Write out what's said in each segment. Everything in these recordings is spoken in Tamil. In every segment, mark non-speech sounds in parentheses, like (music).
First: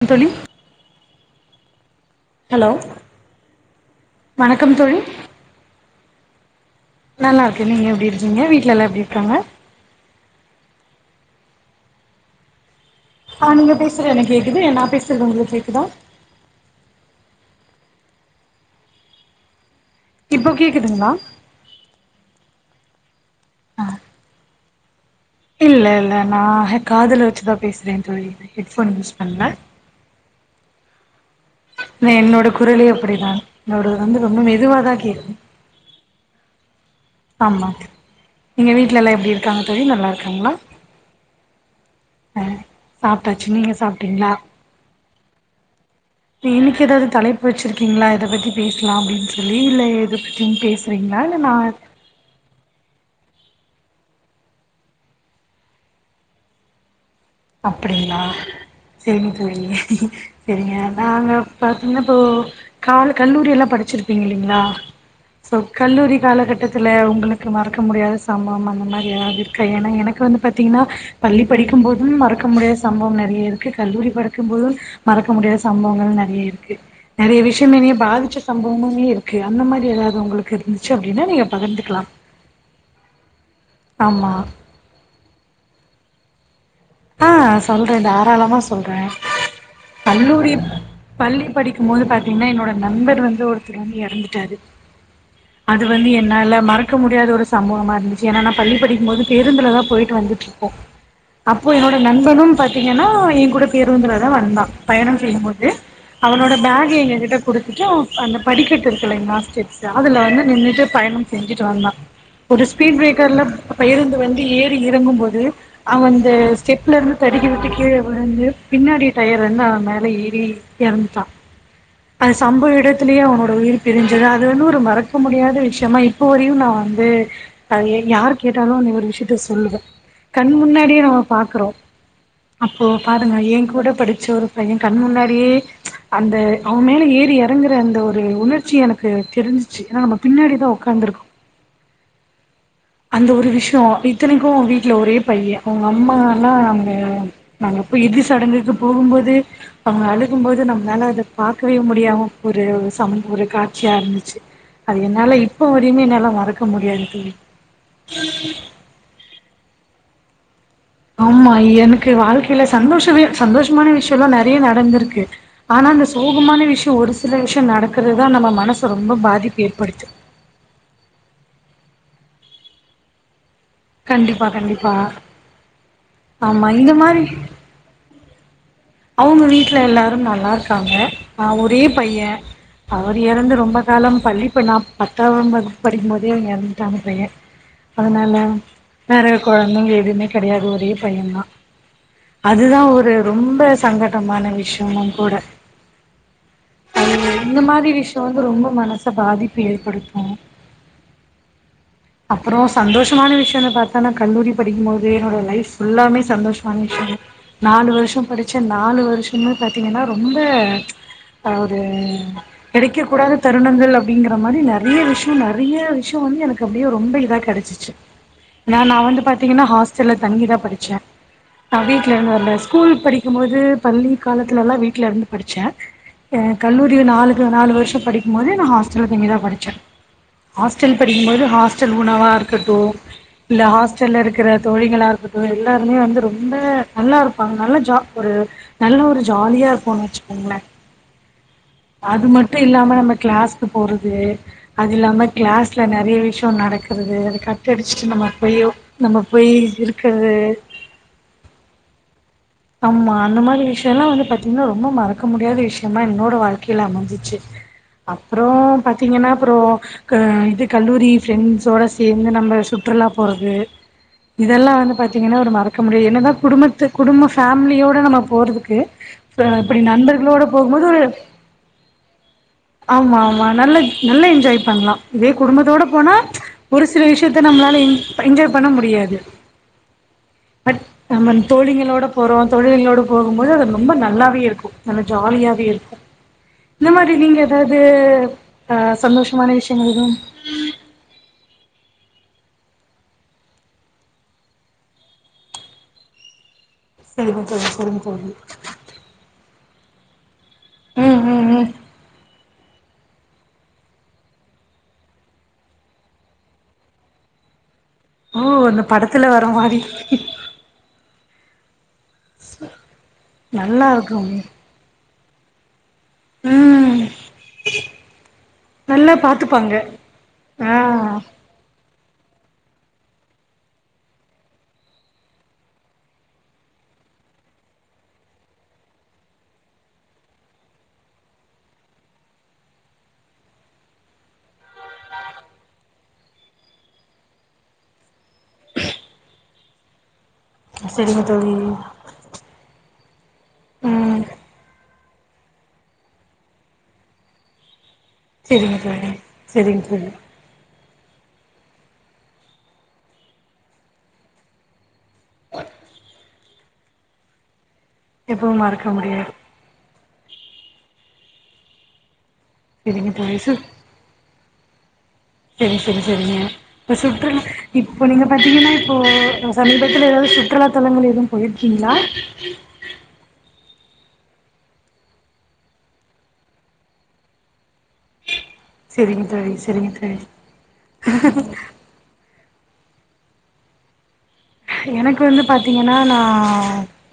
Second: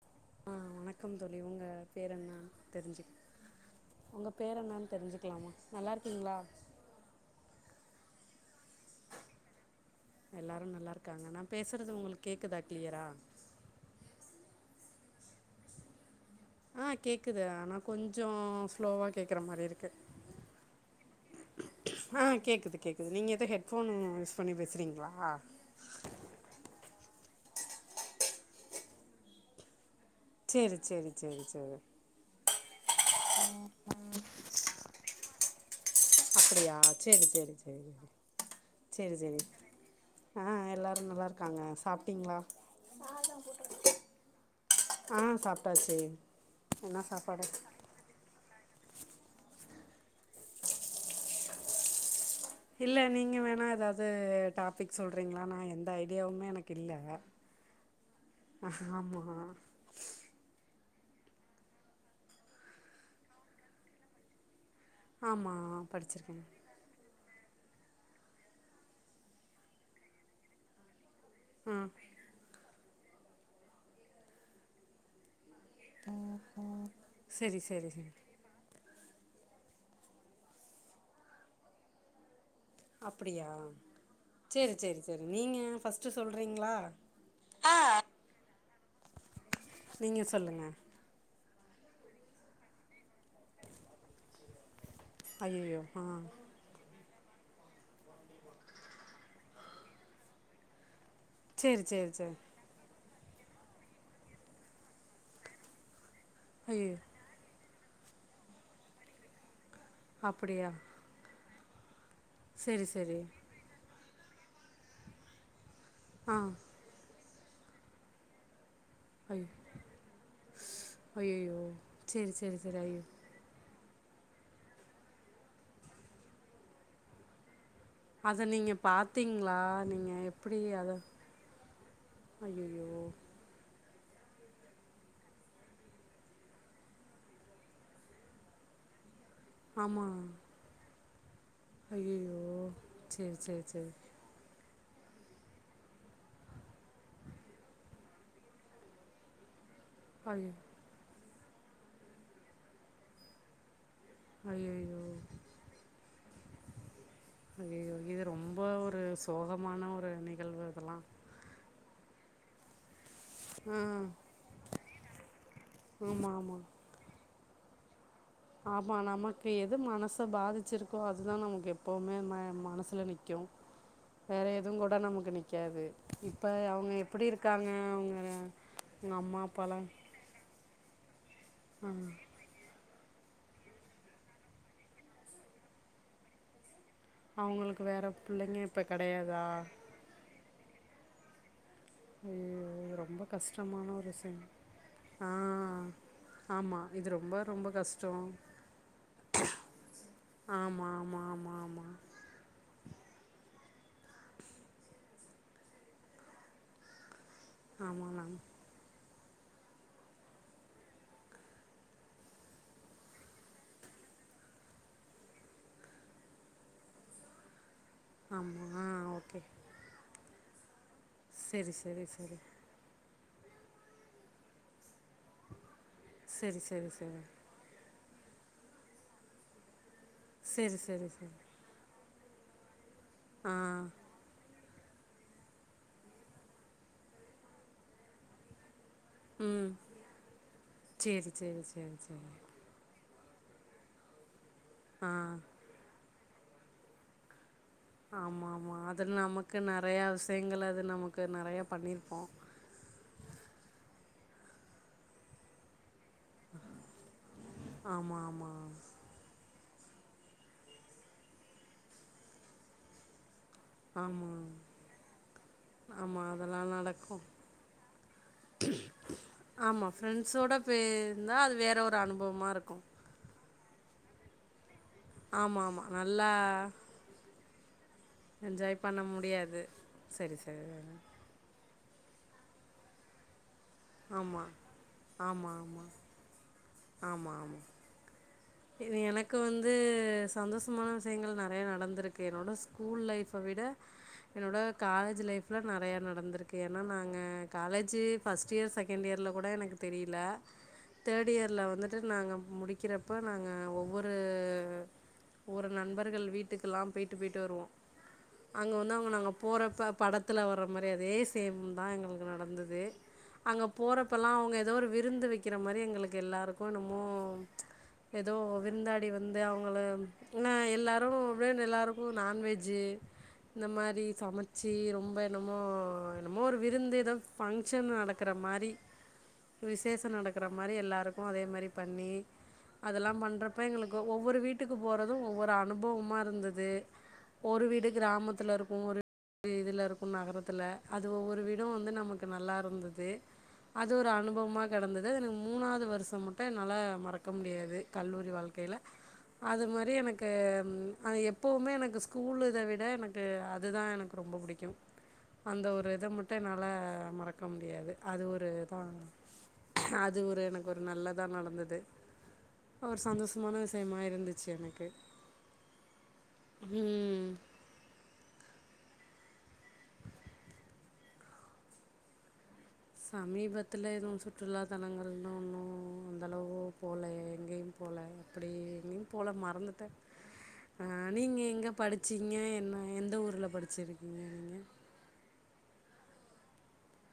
கம் தோழி அ வணக்கம் தோழி உங்க பேர் என்னா ஹலோ தெர்ஞ்சி உங்க பேர் வணக்கம் என்னான் தோழி தெரிஞ்சுக்லாமா நல்லார்க்கீங்ளா நல்லா இருக்கே நீங்க எப்டி இருக்கீங்க வீட்ல எல்லா எப்டி இருக்காங்க க்காங்க நா பேசறது உங்குளுக் கேக்குதா கிளியரா ஆ நீங்க பேசற எனக்கு கேக்குது நா பேசறது உங்குளுக் கேக்குதா ஆ கேக்குது ஆனா கொஞ்சோ ஸ்லோவா கேக்கற மாரி இரு இப்ப கேக்குதுங்ளா ஆ கேக்குது கேக்குது நீங்க எது ஹெட்ஃபோனு யூஸ் பண்ணி பேசுறீ இல்ல இல்ல நா ஹ காதுல வெச்சுதா பேசுறே தோழி இது ஹெட்ஃபோன் யூஸ் பண்ல சேரி சேரி சேரி சேரி நா என்னோட குரலே அப்டிதான் என்னோடது வந்து ரொம்ப மெதுவாதா கேக்கு அப்டியா செரி செரி ஆமா செரி எங்க வீட்ல செரி எல்லா எப்டி செரி இருக்காங்க தோழி நல்லா அ இருக்காங்களா எல்லாரு நல்லார்க்காங்க சாப்டிங்ளா ஆ சாப்ட்டாச்சு நீங்க சாப்ட்டிங்ளா ஆ சாப்ட்டாச்சு இ இன்னிக்கு என்ன எதாவ்து தலைப்பு சாப்பாடு வெச்சிர்க்கிங்ளா இத பத்தி பேசலா அப்டின் சொல்லி இல்ல எத பத்தியும் பேசறிங்ளா இல்ல நா இல்ல நீங்க வேணா எதாவது டாபிக் சொல்றிங்ளா நா எந்த ஐடியாவுமே எனக்கு இல்ல அப்படிங்ளா ஆமா செரி செரி செரிங்க நாங்க பாத்திங்ன்னா இப்போ காலு கல்லூரியெல்லா படிச்சிருப்பீங்க இல்லிங்ளா ஆமா சோ கல்லூரி படிச்சிருக்கே காலகட்டத்துல உங்குளு க்கு மறக்க முடியாத சம்பவம் அந்த மாரி எதாவது இருக்கா ஏனா எனக்கு வந்து பாத்திங்கன்னா பள்ளி ஆ படிக்கும்போ க்க முடியாத சம்பவம் நறைய இருக்கு கல்லூரி படக்கும்போது மறக்க முடியாத சம்பவங்களு நறைய இருக்கு நறைய சரி விஷ்யம் சரி என்னிய சரி பாதிச்ச ச ம்பவுமே இருக்கு அந்த மாரி எதாவுது உங்குளுக்கு இருந்துச்சு அப்டினா நீங்க பகிர்ந்துக்கலாம் அப்டியா ஆமா சேரி சேரி சேரி நீங்க ஃபஸ்ட்டு சொல்றீங்ளா ஆ சொல்றே தாராளமா சொல்றே நீங்க கல்லூரிப் சொல்லுங்க பள்ளி படிக்கும் போது பாத்திங்னா என்னோட நண்பர் வந்து ஒருத்தர் வந்து எறந்துட்டாரு ஐயையோ அது ஆ வந்து என்னால மற க்க முடியாத ஒரு சம்பவமா இருந்துச்சி ஏனா நா பள்ளி படிக்கும் போது பேருந்துல தா போயிட்டு வந்துட்ருப்போ அப்போ சரி என்னோட சரி சரி நண்பனும் பாத்திங்கன்னா எங் கூட பேருந்துலதா வந்தா பயணம் செய்யும் போது அவனோட பேக்க ஐயோ எங்க கிட்ட குடுத்துட்டு அவ அந்த படிக்கட்டு இருக்கு இல்லைங்ளா ஸ்டெப்ஸ் அதுல வந்து அப்படியா நின்னுட்டு பயணம் செஞ்சுட்டு வந்தா ஒரு சரி ஸ்பீடு சரி பிரேக்கர்ல பொயிருந்து வண்டி ஏறி இறங்கும்போது அவன் அந்த ஆ ஸ்டெப்ல இருந்து தடுக்கிவிட்டுக் கீழ வுழுந்து பின்னாடி டயர் ஐயோ வந்து அவன் மேல ஏறி இறந்துட்டா ஐயையோ சரி அது சரி சம்பவ சரி ஐயோ இடத்திலேயே அவனோட உயிர் பிரிஞ்சது அது வந்து ஒரு மறக்க முடியாத விஷயமா இப்போ வரையும் நான் வந்து அது யார் அத நீங்க கேட்டாலு நீ ஒரு விஷயத்த பாத்தீங்களா சொல்லுவ நீங்க கண் எப்படி அத முன்னாடியே நம்ம பாக்குறோ அப்போ ஐயையோ பாருங்க ஏங் கூட படிச்ச ஒரு பையன் கண் முன்னாடியே அந்த அவன் மேல ஏறி இறங்குற அந்த ஒரு உணர் ச்சி எனக்கு தெரிஞ்சுச்சு ஏன்னா நம்ம பின்னாடி தா உட்காந்துருக்கோ அய்யய்யோ அந்த ஒரு விஷயம் இத்தனைக்கு வீட் வீட்டுல ஒரே பைய அவங்க அம்மா எல்லா அங்க நாங்கப்ப இருதி சடங்குக்கு போகும்போது அவங்க அழுக ஐயோ போது நம்மனாள அத பாக்கவே முடியாமல் ஒரு சம்பு இருக்கா சியா இருந்துச்சு அது ஐயையோ என்னால இப்ப வரையுமே என்னால மறக்க முடியாது தோழி இது ரொம்ப ஒரு சோகமான ஒரு நிகழ்வு இதெல்லாம் ஆமா எனக்கு வாழ்க்கையில சந்தோஷவே ஆ சந்தோஷமான விஷயோல்லா நெறைய நடந்திருக்கு ஆனா அந்த ஆமா ஆமா சோகமான விஷயோ ஒரு சில விஷயோ நடக் ஆமா நமக்கு எது மனச பாதிச்சிருக்கோ அதுதா நமக்கு எப்போமே நம மனசுல நிக்கு வேற கண்டிப்பா எதுவும் கண்டிப்பா கூட நமக்கு நிக்காது இப்ப ஆமா அவங்க இந்த எப்டி மாரி இருக்காங்க அவங்க அம்மா அவங்க வீட்டுல அப்பாலாம் எல்லாரும் நல்லா இருக்காங்க ஆஹ் ஒரே பைய அவர் இறந்து ரொம்ப காலம் பள்ளிப்ப நான் பத்தாவ வகுப் படிக்கும்போதே இறந் டாந்த பைய அவங்களுக்கு வேற அதனால பிள்ளைங்க இப்ப வேற கிடையாதா கொழந்தைங்க எதுமே கெடையாது ஒரே பையன் தா ஐயையோ அதுதா இது ஒரு ரொம்ப கஷ்டமான ஒரு சங்கடமான விஷயம் விஷயமும் ஆ கூட ஆமா இது ரொம்ப அஹ் இந்த ரொம்ப மாரி கஷ்டோ விஷயோ வந்து ரொம்ப மனச பாதிப்பு ஏற்படுத்து ஆமா ஆமா ஆமா ஆமா அப்புறோ சந்தோஷமான விஷயோ ன்னப் பாத்தா நா கல்லூரி படிக்கும்போது என்னோட லைஃப் புள்ளாமே சந்தோஷமான விஷ்யோ நாலு ஆமா வருஷம் மேம் படி நாலு வருஷமே பாத்தீங்கன்னா ரொம்ப அதாவது கெடைக்க கூடாத தருணங்கள் அப்டிங்கற மாரி நெறைய விஷ்யோ நெறைய விஷ்யோ வந்து எனக்கு அப்டியே ரொம்ப இதா கெடைச்சிச்சு ஆமா ஆ ஏன் நா வந்து ஓகே பாத்தீங்கன்னா ஹாஸ்டல்ல தங்கிதா படிச்சேன் செரி நான் செரி வீட்டுல இருந்து செரி வர்றல ஸ்கூல் படிக்கும் போது பள்ளி காலத்துல எல்லாம் வீட்டுல இருந்து படிச்சே எ செரி செரி கல்லூரிய செரி நாளுக்கு நாலு வருஷம் படிக்கும் போது நா ஹாஸ்டல தங்கிதா படிச்சே செரி ஹாஸ்டல் செரி செரி படிக்கும்போது ஹாஸ்டல் உணவா இருக்கட்டு ஆ இல்ல ஹாஸ்டல்ல இருக்கற தொழிலிங்களா இருக்கட்டு எல்லாருமே வந்து ரொம்ப நல்லா இருப்பாங்க நல்ல ஜா ஒரு நல்ல ஒரு ஜாலியா ம் இருக்குன்னு வச்சுக்கோங்களே சேரி சேரி சேரி அது சேரி மட்டு இல்லாம நம்ம கிளாஸ்க்கு போறது அது ஆ இல்லாம கிளாஸ்ல நெறைய விஷ்யோ நடக்கிறது அதுக்கட் டடிச்சுட்டு நம்ம ஆமா போயோ ஆமா அதுல நம்ம போய் நமக்கு நெறையா இருக்கிறது விஷயங்கள் அது நமக்கு நெறையா பண்ணியிருப்போ ஆமா அந்த மாரி விஷயோல்லா வந்து பாத்தீங்கன்னா ரொம்ப மறக்க முடியாத விஷ்யோ யமா என்னோட வாழ்க்கையில அமஞ்சுச்சு ஆமா அப்புறோ ஆமா பாத்தீங்கன்னா அப்புறோ க இது கல்லூரி ஃபிரெண்ட்ஸோட சேந்து நம்ம சுற்றுலா போற து ஆமா இதெல்லா வந்து பாத்தீங்கன்னா ஒரு மறக்க முடியா ஆமா என்னதா அதெல்லா குடும்பத்து நடக்கு குடும்ப ஃபேமிலியோட நம்ம போறதுக்கு ப இப்டி ஆமா நண்பர்களோட ஃப்ரெண்ட்ஸோட போகும்போது போயிருந்தா அது வேற ஒரு அனுபவமா இருக்கு ஆமா ஆமா நல்ல நல்லா என்ஜாய் பண்லா இதே ஆமா குடும்பத்தோடு ஆமா போனா நல்லா ஒரு சில விஷயத்த நம்மளால என் என்ஜாய் பண்ண முடியாது சரி சரி பட் நம்ம தோழிங்களோட போறோ தோழிங்ளோட போகும்போது அது ரொம்ப நல்லாவே ஆமா இருக்கு நல்லா ஆமா ஜாலியாவே ஆமா இருக்கு இந்த மாரி ஆமா நீங்க ஆமா எதாவது இது எனக்கு வந்து சந்தோஷமான விஷயங்க ள் நெறைய நடந்திருக்கு என்னோட ஸ்கூல் லைஃப்ப விட என்னோட காலேஜ் லைஃப்ல நெறைய நடந்திருக்கு ஏன்னா நாங்க எதுவும் சரிங்க காலேஜு தோழி சரிங்க தோழி ஃபஸ்ட் இயர் செகண்ட் இயர்ல கூட எனக்கு தெரியல ம் தேர்டு ம் இயர்ல ம் வந்துட்டு நாங்க முடிக்கிற அப்போ நாங்க ஒவ்வொரு ஒவ்வொரு நண்பர்கள் வீட்டுக்குல்லா போய்ட்டு போய்ட்டு வருவோ ஓ அங்க அந்த வந்து அவுங்க நாங்க படத்துல அங்க வர மாரி போறப்ப படத்துல வர்ரா மாரி அதே சேம் தா எங்களுக்கு நடந்தது அங்க நல்லா இருக்கும் போறப்பெல்லா அவுங்க எதோ ஒரு விருந்து வெக்கிற மாரி எங்களுக்கு எங்க எல்லாருக்கு ம் என்னமோ எதோ விருந்தாடி நல்லா வந்து பாத்துப்பாங்க அவுங்கள என்னா ஆ எல்லோரு பிரியாணி எல்லோருக்கு நான்வெஜ்ஜு இந்த மாரி சமச்சு ரொம்ப என்னமோ என்னமோ ஒரு விருந்து எதோ ஃபங்க்ஷன் நடக்கிற மாரி மாரி விஷேஷோ நடக்கிற மாரி எல்லாருக்கு அதே மாரி பண்ணி அதெல்லா பண்றப்ப எங்களுக்கு ஒவ்வொரு வீட்டுக்கு போறது ஒவ்வொரு அனுபவமா இருந்தது ஒரு வீடு கிராமத்துல இருக்கு ஒரு இதுல இருக்கு நகரத் துல அது சரிங்க ஒவ்வொரு தோழி வீடு வந்து நமக்கு நல்லா இருந்தது அது ஒரு ம் அனுபவமா கெடந்தது து மூணாவது வருஷோ மட்டு என்னால மறக்க முடியாது கல்லூரி வாழ்க்கைல சரிங்க தோழி அது சரிங்க மாரி தோழி எனக்கு அது எப்பவுமே எனக்கு ஸ்கூலு இத விட எனக்கு அதுதா எனக்கு ரொம்ப புடிக்கு அந்த ஒரு இத மட்டு என்னால மறக்க முடியாது அது எப்பவும் ஒருதா மறக்க முடியாது அது ஒரு எனக்கு ஒரு நல்லதா நடந்தது ஒரு சரிங்க சந்தோஷமான விஷயமா இருந்துச்சி எனக்கு சேரி சேரி சேரிங்க இப்ப ம் சுற்றுலா இப்போ நீங்க பாத்தீங்கன்னா இப்போ சமீபத்துல எதாவது சுற்றுலா தலங்கள் எதுவு போயிருக்கீங்களா சமீபத்துல எதுவு சுற்றுலா தலங்கள்னா ஒன்னு அந்த அளவு போல எங்கேயு போல அப்டி எங்கயு சரிங்க போல தோழி மறந்துட்டே சரிங்க தோழி ஆ நீங்க எங்க படிச்சீங்க என்ன எந்த ஊர்ல படிச்சிருக்கீங்க நீங்கள் நானா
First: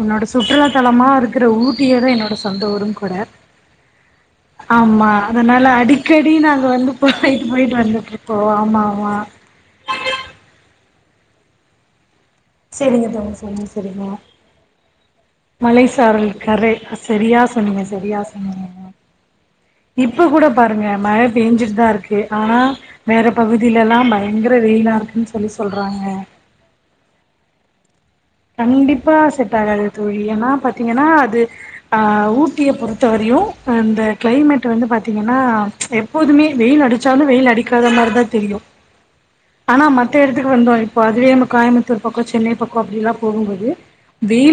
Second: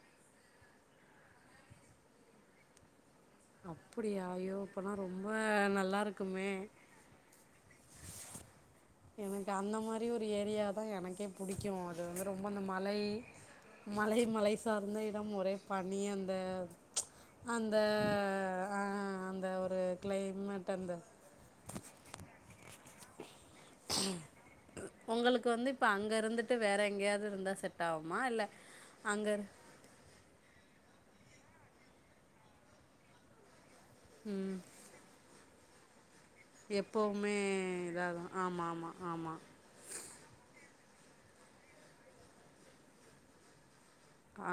உன்னோட சுற்றுலாத்தலமா இருக்குற ஊட்டியேதா என்னோட சொந்த ஊரும் கூட அப்படியா ஐய்யோ அப்பனா ஆமா ரொம்ப அதனால நல்லா அடிக்கடி இருக்குமே நாங்க வந்து போயிட்டு போயிட்டு வந்துட்டு இருக்கோ எனக்கு அந்த மாரி ஒரு ஏரியா தா எனக்கே புடிக்கு அது வந்து ரொம்ப அந்த மலை சரிங்க தோழி சரிங்க சரிங்க மலை மலை சார்ந்த நித்தம் ஒரே மலை பனி சாரல் அந்த கரை சரியா அந்த சொன்னீங்க சரியா அ சொன்னீங்க அந்த ஒரு க்ளை இப்ப கூட பாருங்க மழ பேஞ்சுட்டு தா இருக்கு ஆனா வேற பகுதில எல்லா பயங்கர வெயிலா இருக்குன்னு உங்களுக்கு சொல்லி வந்து இப்ப சொல்றாங்க அங்க இருந்துட்டு வேற எங்கேயாவது இருந்தா செட் ஆகுமா இல்ல கண்டிப்பா அங்க செட் ஆகாது தோழி ஏன்னா பாத் பாத்தீங்கன்னா அது ஆ ஊட்டிய பொறுத்த வரையு அந்த ம் க்ளைமேட் வந்து பாத்தீங்கன்னா எப்போதுமே வெயில் அடிச்சாலு எப்பவுமே வெயில் அடிக்காத மாதிரிதா இதாகு தெரியும் ஆமா ஆமா ஆமா ஆனா மத்த எடத்துக்கு வந்தோ இப்போ அதுவே நம்ம கோயமுத்தூர் பக்கோ சென்னை பக்கோ அப்டில்லா போகும்போது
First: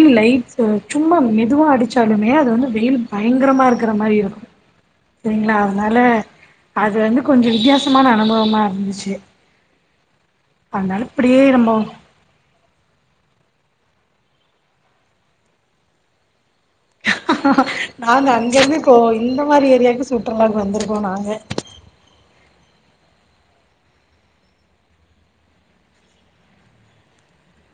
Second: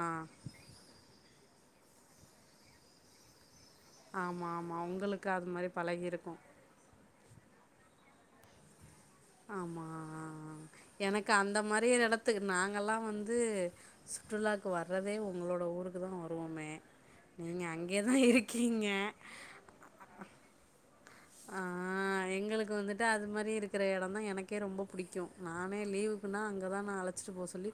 ஆ லைடா சும்மா மெதுவாக அடிச்சாலுமே அது வந்து வெயில் பயங்கரமா இருக் மா இருக்குற மாரி இருக்கு ஆமா ஆமா உங்களுக்கு அது செரிங்களா மாரி அதனால பழகிருக்கு அது வந்து கொஞ்சோ வித்தியாசமான அனுபவமா இருந்துச்சி ஆமா ஆ எனக்கு இப்டியே அந்த நம்ம மாரி எடத்துக்கு நாங்கல்லா வந்து சுற்றுலாக்கு வர்றதே உங்களோட ஊருக்கு தா வருவமே நாங்க அங்கருந்து இப்போ இந்த மாரி ஏரியாவுக்கு சுற்றுலாக்கு வந்திருக் க்கு நாங்க க அது மாரி இருக்குற எடம் தா எனக்கே ரொம்ப புடிக்கு நானே லீவுக்குன்னா அங்கதா நா அழைச்சிட்டு போக சொல்லி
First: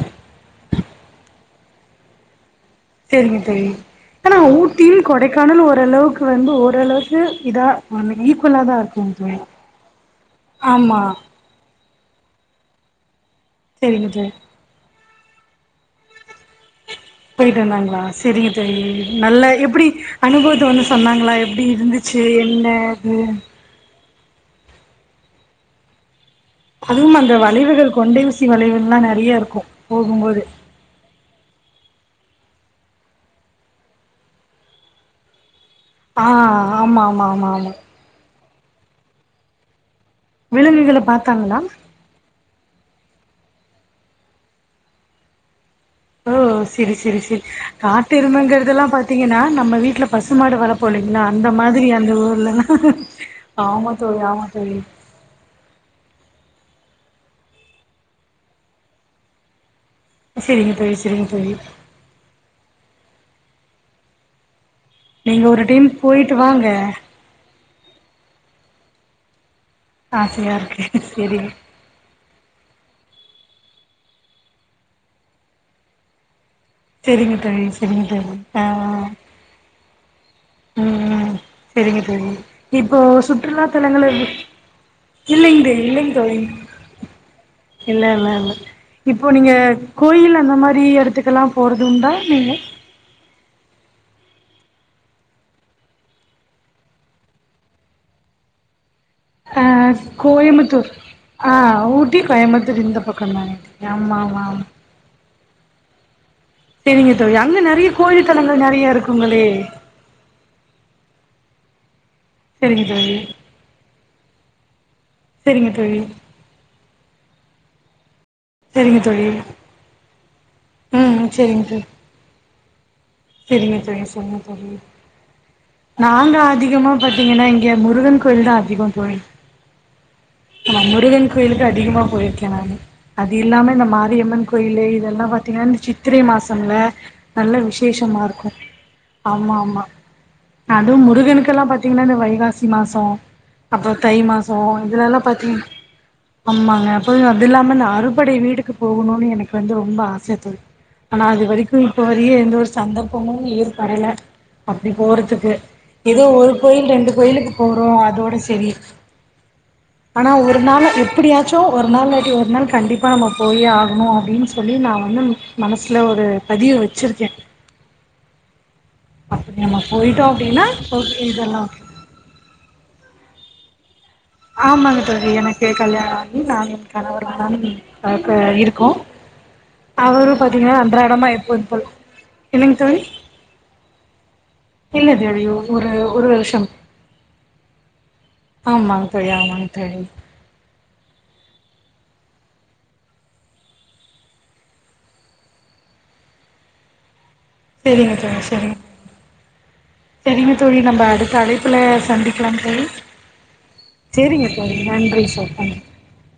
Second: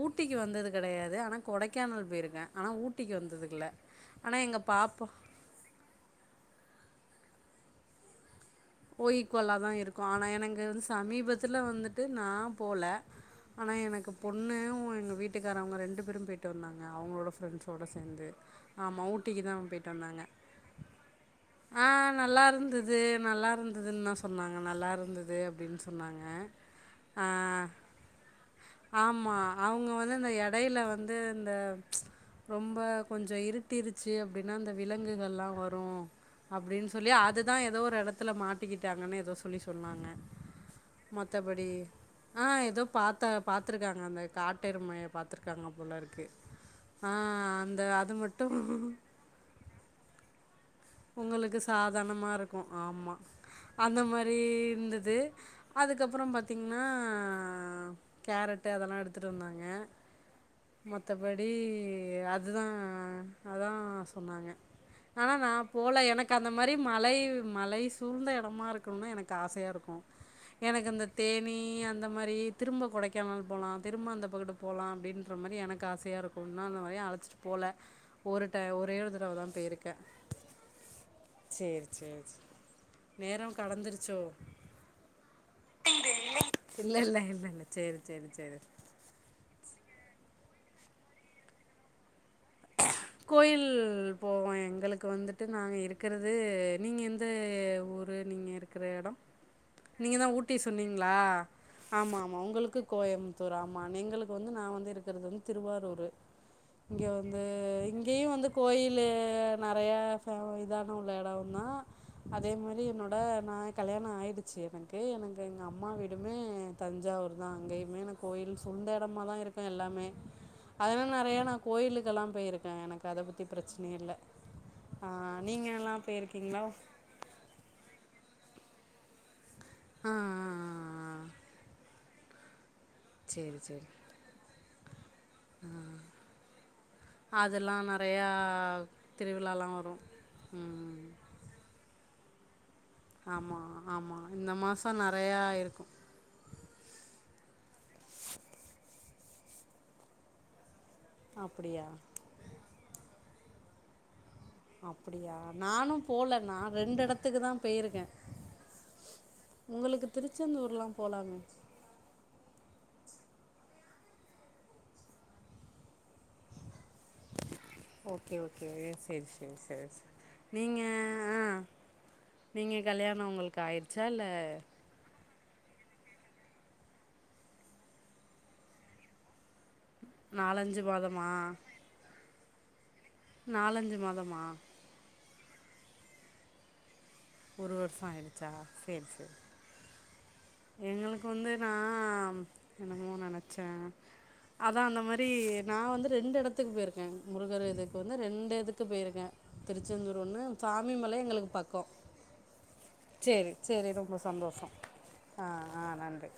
ஊட்டிக்கு வந்தது கெடையாது ஆனா கொடைக்கானல் போயிருக்கே ஆனா ஊட்டிக்கு செரிங்க வந்ததில்ல தோழி ஆனா எங்க ஊட்டியு பாப்பா கொடைக்கானலு ஓரளவுக்கு வந்து ஓரளவுக்கு இதா வன் ஈக்கு ஓ ஈக்குவலா தா இருக்கு ஆனா எனக்கு வந்து ஆமா சமீபத்துல வந்துட்டு நா போல ஆனா சரிங்க எனக்கு தோழி பொண்ணு எங்க வீட்டுக்காரவங்க ரெண்டு பேரு போய் போயிட்டு வந்தாங்களா செரிங்க தோழி ஆமா ஊட்டிக்கு நல்ல தா எப்டி போயிட்டு வந்தாங்க அனுபவத்த வந்து சொன்னாங்களா எப்டி ஆ இருந்துச்சு என்ன அது இன்னா சொன்னாங்க நல்லா இருந்துது அப்டின் சொன்னாங்க அதுவும் ஆ அந்த வளைவுகள் கொண்டை ஊசி வ ஆமா அவுங்க வந்து இந்த எடையில வந்து இந்த ரொம்ப கொஞ்சு இருட்டிருச்சு அப்டின்னா அந்த விலங்குகள்லா வ ரு ஆ அப்டின் ஆமா சொல்லி ஆமா ஆமா அதுதா ஆமா எதோ ஒரு எடத்துல மாட்டிக்கிட்டாங்கனு எதோ சொல்லி சொன்னாங்க விலங்குகள பாத்தாங்களா மத்தபடி ஆ எதோ பாத்தா பாத்துருக்காங்க அந்த காட்டெருமையை பாத்துருக்காங்களாம் ஓ செரி செரி செரி அது மட்டும் காட்டெருமங்கிறதெல்லா பாத்தீங்கன்னா நம்ம வீட்ல பசுமாடு வளப் போலீங்ளா அந்த உங்களுக்கு மாதிரி அந்த சாதாரணமா ஊர்லல்லா இருக்கும் ஆமா. ஆமா அந்த தோழி மாரி ஆமா தோழி இருந்தது அதுக்கப்புறம் பா திங்ன்னா கேரட்டு அதெல்லா எடுத்துட்டு வந்தாங்க செரிங்க தோழி செரிங்க மத்தபடி தோழி அதுதா அதா சொன்னாங்க ஆனா நீங்க நா ஒரு டைம் போல எனக்கு போயிட்டு அந்த வாங்க மாரி மலை மலை சூழ்ந்த எடமாரு க்கணுனா எனக்கு ஆசயா இருக்கு ஆசையா இருக்கு எனக்கு இந்த செரி தேனி அந்த மாரி திரும்ப கொடைக் கானல் போலா திரும்ப அந்த பக்கட்டு போலா அப்டின்ற மாரி எனக்கு ஆசையாரு உன்னோ அந்த மாரி அழச்சிட்டு செரிங்க போல தோழி செரிங்க தோழி ஒரு டை ஆ ஒரே ஒர் தடவ தா போயிருக்கே ம் செரிங்க தோழி சேரி இப்போ நேரம் சுற்றுலாத்தலங்கள்ல கடந்துருச்சோ இல்லைங் பே இல்லைங் தோழி இல்ல இல்ல இல்ல சேரி இல்ல இல்ல சேரி இல்ல சேரி இப்போ நீங்க கோயில் அந்த மாரி எடத்துக்கெல்லா போறதுண்டா நீங்க கோயில் போவோ எங்களுக்கு வந்துட்டு நாங்க இருக்கறது நீங்க எந்த ஊரு நீங்க இருக்கிற எடோ ஆ நீங்க தா ஊட்டி கோயம்புத்தூர் சொன்னீங்ளா ஆ ஆமா ஊட்டி ஆமா உங்களுக்கு கோயம்புத்தூர் இந்த பக்கந்தாங்க கோயம்த்தூர் ஆமா எங்களுக்கு ஆமா வந்து நா ஆமா வந்து இருக்கறது வந்து திருவாரூரு இங்க செரிங்க தோழி வந்து அங்க நெறைய இங்கேயு கோயில் வந்து தலங்கள் நெறைய கோயிலு இருக்குங்களே நறையா ஃப இதான உள்ள எடவ் தா அதே மாரி செரிங்க தோழி என்னோட நா கலயாணு ஆயிடுச்சு எனக் கு எனக்கு எங்க செரிங்க அம்மா தோழி வீடுமே தஞ்சாவூர் தா அங்கேயுமே எனக் கோயில் சுழ்ந்த செரிங்க எடமா தோழி தா இருக்கு எல்லாமே அதனால ம் நெறைய நா செரிங்க தோழி கோயிலுக்கெல்லா போயிருக்கே எனக் செரிங்க செரிங் செரிங்க தோழி ஆ நீங்க எல்லா நாங்க போயிருக்கீங்களா அதிகமா பாத்தீங்கன்னா இங்க முருகன் கோயில் தா அதிகோ போய் ஆ ஆ ஆ நா ஆ முருகன் கோயிலுக்கு அதிகமா போயிருக்கே நானு அது சேரி இல்லாம இந்த சேரி மாரியம்மன் கோயிலு இதெல்லா பாத்தீங்கன் இந்த சித்திரை மாசம்ல நல்ல அதெல்லா விஷே ஷமா நெறையா இருக்கு ஆமா திருவிழாலா ஆமா வரு அதுவு ம் முருகனுக்கெல்லா பாத்தீங்ன்னா இந்த வைகா சி மாசோ ஆமா அப்றோ தை ஆமா இந்த மாசோ இதுலெல்லா நெறையா பாத்தீங் இருக்கு ஆமாங்க அப்பற அது இல்லாம இந்த அறுபடை வீடுக்கு போகுனோனு எனக் வந்து ரொம்ப ஆச தோழி ஆனா அது வரிக்கு அப்டியா இப்ப வரிய எந்த ஒரு சந்தர்ப்பமு ஏற்படல அப்டி அப்டியா போறதுக்கு நானு எதோ போல ஒரு நா கோயில் ரெண்டு எடத்துக்கு கோயிலுக்கு தா போறோ போயிருக்கே அதோட செரி உங்களுக்கு ஆனா ஒரு நாள் திருச்செந்தூர்லா போலாமே எப்படியாச்சு ஒரு நாள்லாட்டி ஒரு நாள் கண்டிப்பா நம்ப போயே ஆகணு அப்டின் சொல்லி நா வந்து மனசுல ஒரு பதிவு வெச்சிருக்கே ஓகே ஓ சேர் சேரி சேர் நம்ம சேர் ச போயிட்டோ அப்டின்னா நீங்க ஓகே ஆ இதெல்லா ஓகே நீங்க கல்யாணோ உங்களுக் காய்ர்ச்சா இல்ல ஆமாங்க தோழி எனக்கு கல்யாண ஆகி நானு எங் கணவர் (unintelligible) இருக்கோ அவரு பாத்தீங்ன்னா நாலஞ்சு அன்றாடமா மாதமா எப்போது போல் என்னங் தோழி நாலஞ்சு மாதமா தெரியு ஒரு ஒரு வருஷம் ஒரு வருஸோ ஆ ஆமாங் தோழி ஆமாங் தோழி எங்களுக்கு வந்து நா அம் என்னமோ நெனச்சே அதா அந்த மாரி நா வந்து ரெண்டு எடத்துக் போயிருக்கே முருகரு இதுக் சரிங்க வந்து தோழி ரெண்டு சரிங்க இதுக்கு போயிருக்கே திருச்செந்தூர் ஒன்னு சாமி மல எங்களுக்கு பக்கோ பேசலாம் தோழி சேரி சேரி ரொம்ப சரிங்க சந்தோஷோ தோழி நன்றி ஆ சார் ஆ நன்றி